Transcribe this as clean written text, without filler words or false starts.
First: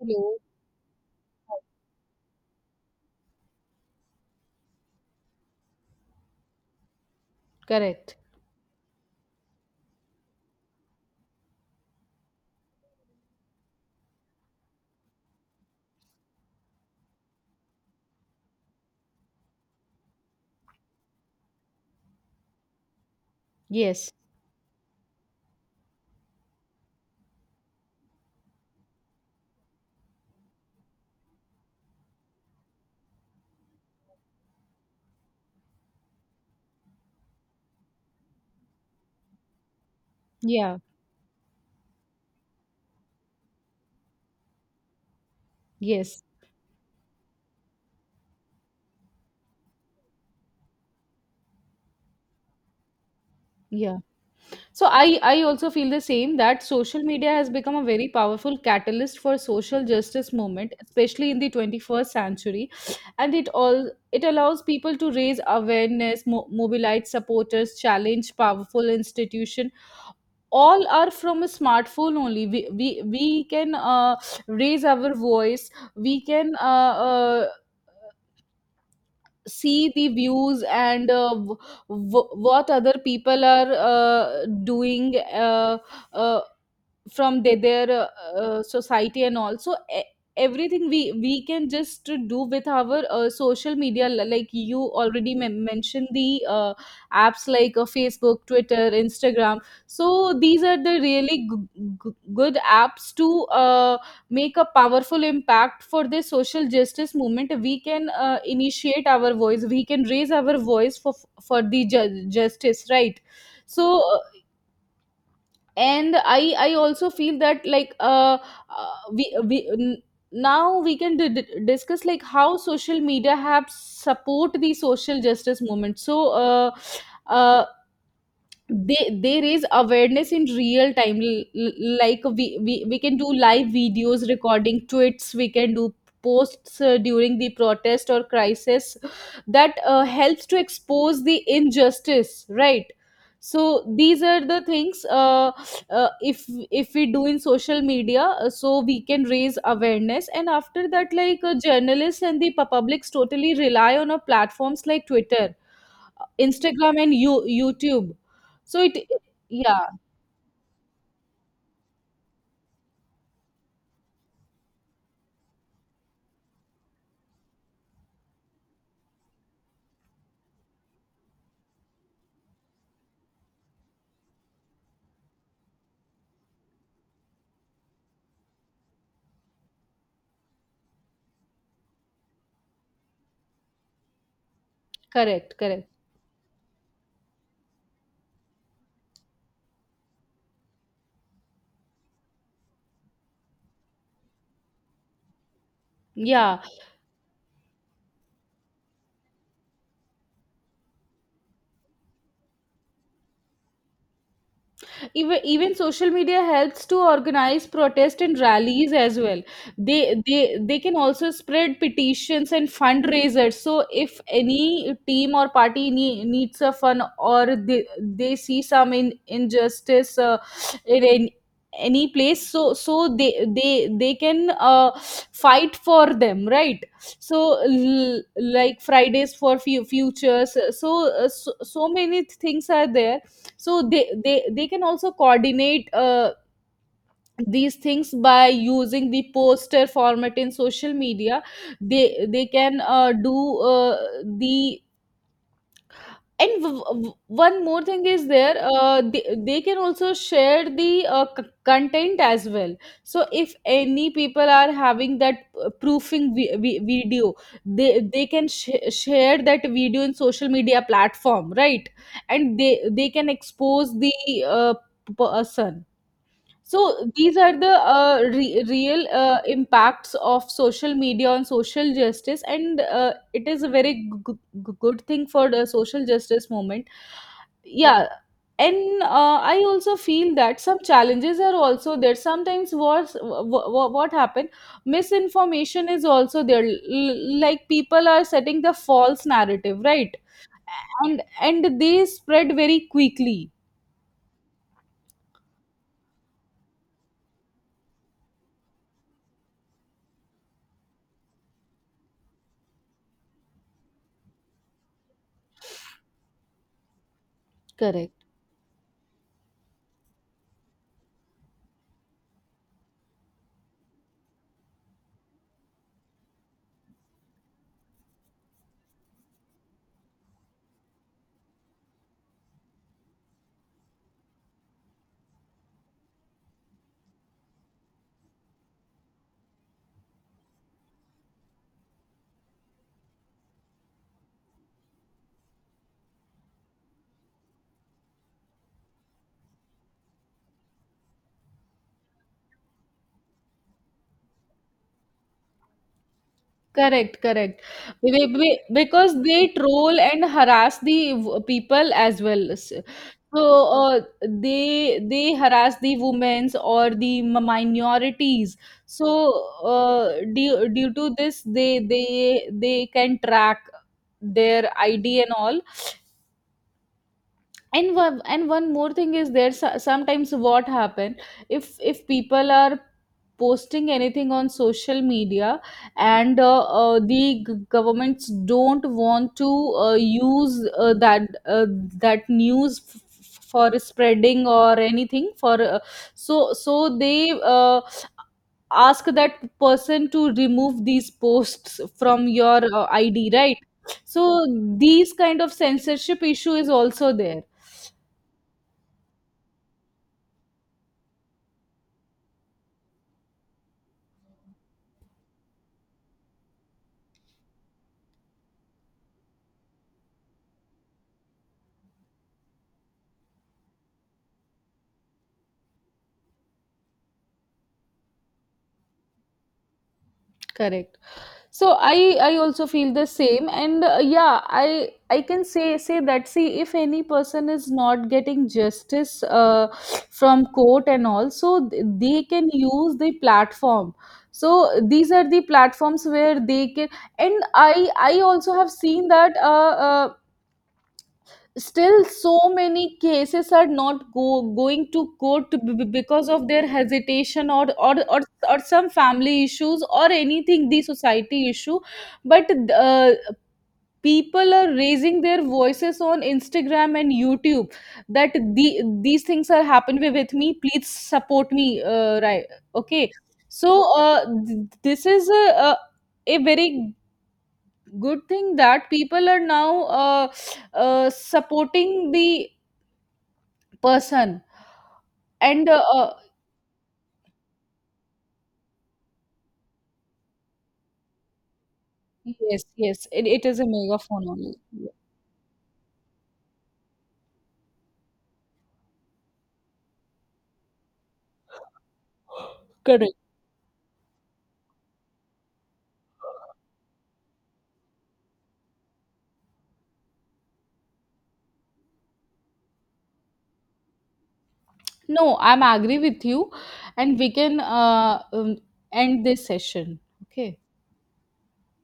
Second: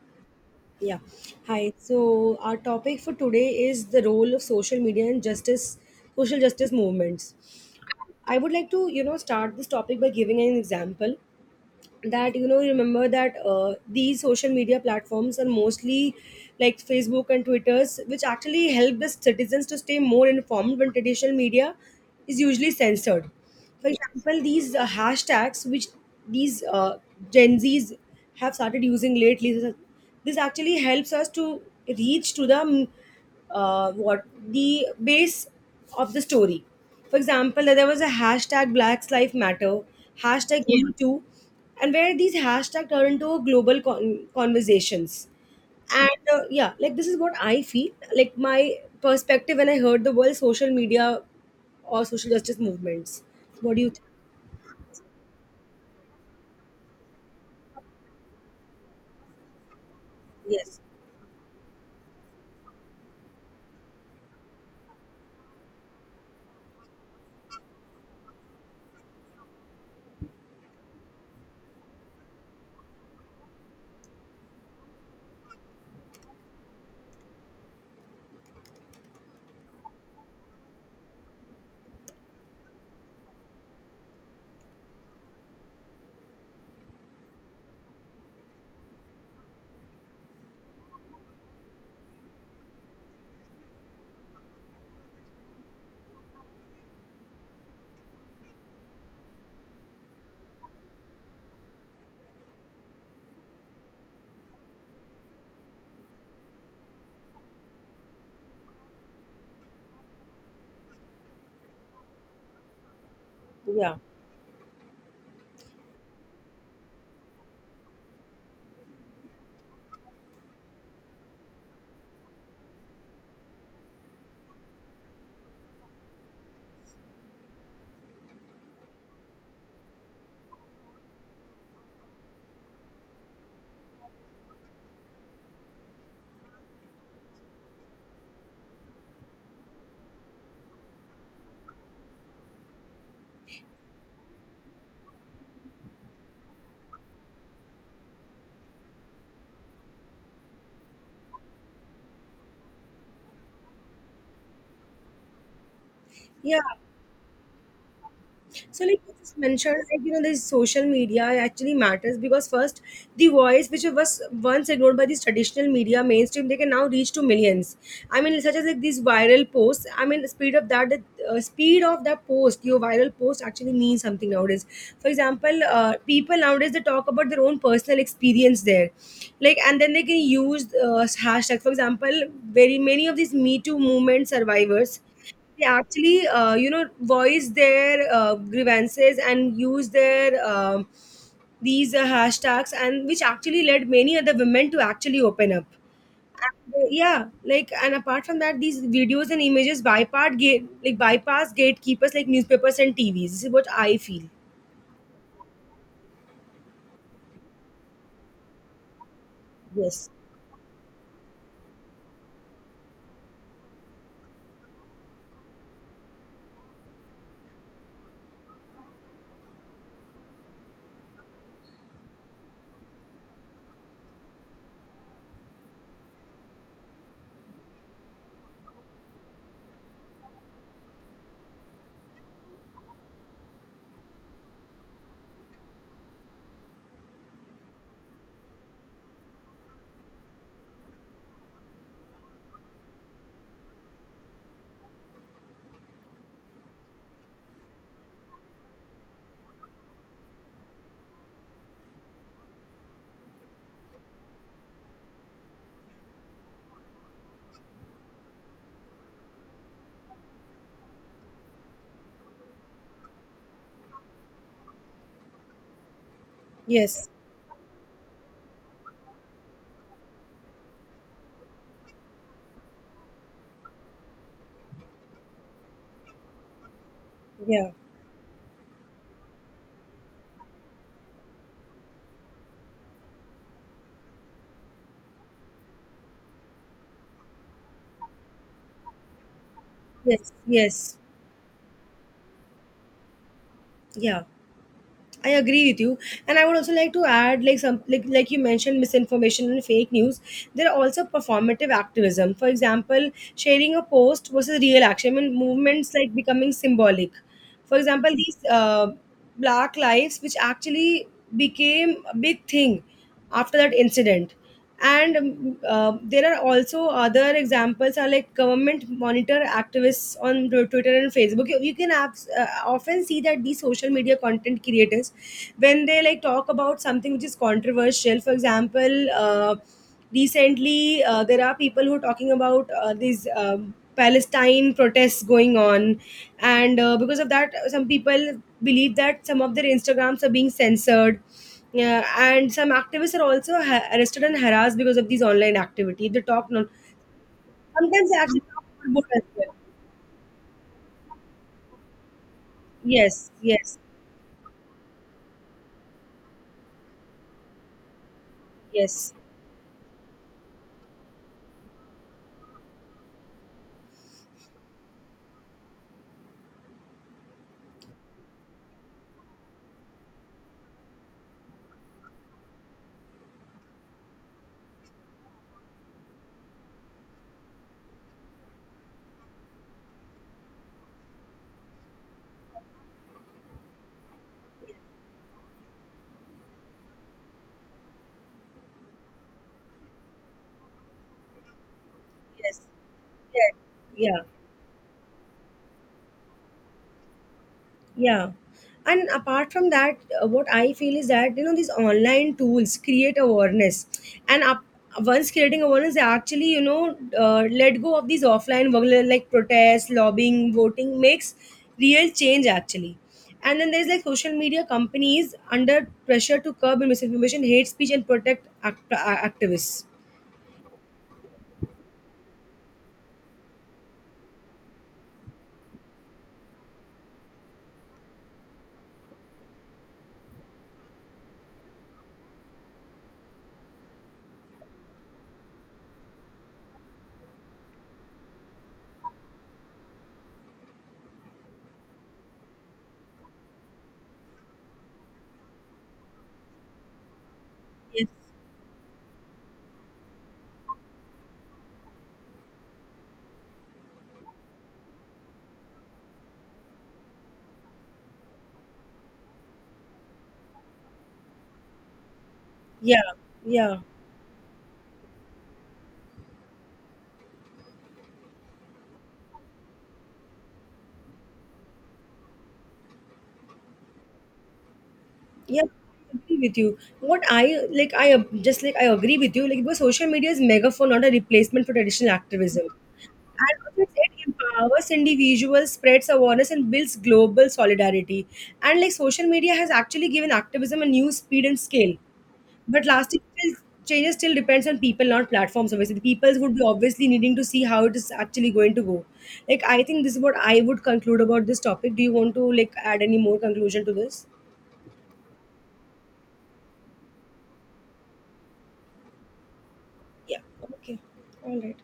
Hello. Yeah. Hi. So our topic for today is the role of social media and justice, social justice movements. Correct. I would like to, you know, start this topic by giving an example that you know you remember that these social media platforms are mostly like facebook and twitters which actually help the citizens to stay more informed when traditional media is usually censored. For Yes. example, these hashtags which these gen z's have started using lately, this actually helps us to reach to the what the base of the story. For example, there was a hashtag blacks life matter, hashtag, Yeah. yeah, me too, and where these hashtags turn into a global conversations. Yes. And yeah, like this is what I feel, like my perspective when I heard the word social media or social justice movements. What do you Yeah. So I also feel the same that social media has become a very powerful catalyst for social justice think? movement, Yes. especially in the 21st century, and it allows people to raise awareness, mobilize supporters, challenge powerful institution. All are from a smartphone only. We can raise our voice. We can see the views and what other people are doing uh, from their society, and also everything we can just do with our social media, like you already mentioned the apps like Facebook, Twitter, Instagram. So these are the really good apps to make a powerful impact for the social justice movement. We can initiate our voice. We can raise our voice for the justice, right? Yeah. so uh, and I also feel that, like, uh we we n- now we can discuss like how social media have support the social justice movement. So uh, uh they raise awareness in real time. Like we can do live videos, recording tweets. We can do posts during the protest or crisis that helps to expose the injustice, right? So these are the things, if we do in social media, so we can raise awareness, and after that, like, journalists and the publics totally rely on a platforms like Twitter, Yeah. Instagram, and YouTube. So So, it like you just mentioned, Yeah, like you know, this social media actually matters because first, the voice which was once ignored by these traditional media mainstream, they can now reach to millions. I mean, such as like these viral posts. I mean, the speed of that, the speed of that post, your viral post actually means something nowadays. For example, people nowadays they talk about their own personal experience there, like, and then they can use hashtag. For example, very many of these Me Too movement survivors. correct, They correct. actually, you know, voice their grievances and use their these hashtags, and which actually led many other women to actually open up. Yeah. And, yeah, like and apart from that, these videos and images bypass gate like bypass gatekeepers like newspapers and TVs. This is what I feel. Even social media helps to organize protest and rallies as well. Yes. They can also spread petitions and fundraisers. So if any team or party needs a fund, or they see some injustice in any place, so they can fight for them, right? So like Fridays for few futures. So many things are there. So they can also coordinate these things by using the poster format in social media. They can do the and one more thing is there. They can also share the content as well. So if any people are having that proofing video, they can share that video in social media platform, right? And they can expose the uh, person. Yes. So these are the real impacts of social media on social justice, and it is a very g- good thing for the social justice movement. Yeah. Yeah, and I also feel that some challenges are also there. Sometimes what happened? Misinformation is also there. Like people are setting the false narrative, right? Yes. Yes. And they spread very quickly. Yeah. I agree with you, and I would also like to add, like some, like you mentioned, misinformation and fake news. There are also performative activism. For example, sharing a post versus real action. I mean, movements like becoming symbolic. For example, Correct. these Black Lives, which actually became a big thing after that incident and there are also other examples are like government monitor activists on the twitter and facebook. You you can often see that these social media content creators when they like talk about something which is controversial. For example, recently, there are people who are talking about these palestine protests going on. And because of that, some people believe that some of their instagrams are being censored, yeah, and some activists are also arrested and harassed because of these online activity. They talk non. Correct, correct. Sometimes they actually talk about book Because as they well. troll and harass the people as well. Yes, So yes, uh, they harass the women's or the minorities. So yes, due to this, they can track their ID and all. And one more thing is there. Sometimes what happen if if people are posting anything on social media, and the governments don't want to use that news for spreading or anything for so they ask that person to remove these posts from yes, your id, yes, right. yeah. So these kind of censorship issue is also there. Yeah. And apart from that, what I feel is that, you know, these online tools create awareness. And up, once creating awareness, they actually, you know, let go of these offline work like protests, lobbying, voting makes real change actually. And then there's like social media companies under pressure to curb misinformation, hate speech, and protect activists. Correct. So I also feel the same, and yeah, I can say that, see, if any person is not getting justice from court and all, also they can use the platform. So these are the platforms where they can. And I also have seen that still so many cases are not going to court because of their hesitation, Yes. Or some family issues or anything, the society issue, but people are raising their voices on Instagram and YouTube, that these things are happening with me, please support me, right? Yeah. Okay. Yeah. So this is a very good thing that people are now supporting the person, Yeah, and I agree with you. What I like, I agree with you. Like, because social media is megaphone, not a replacement for traditional yes, activism. yes, it And is a also megaphone it only. empowers Yeah, individuals, spreads awareness, and builds global solidarity. And like social media has actually given activism a new speed and scale. But correct. lasting still, changes still depends on people, not platforms. Obviously, the people would be obviously needing to see how it is actually going to go. Like, I think this is what I would conclude about this topic. Do you want to like add any more conclusion to this? No, I'm agree with you, and we can end this session. Yeah. Okay. Okay. All right.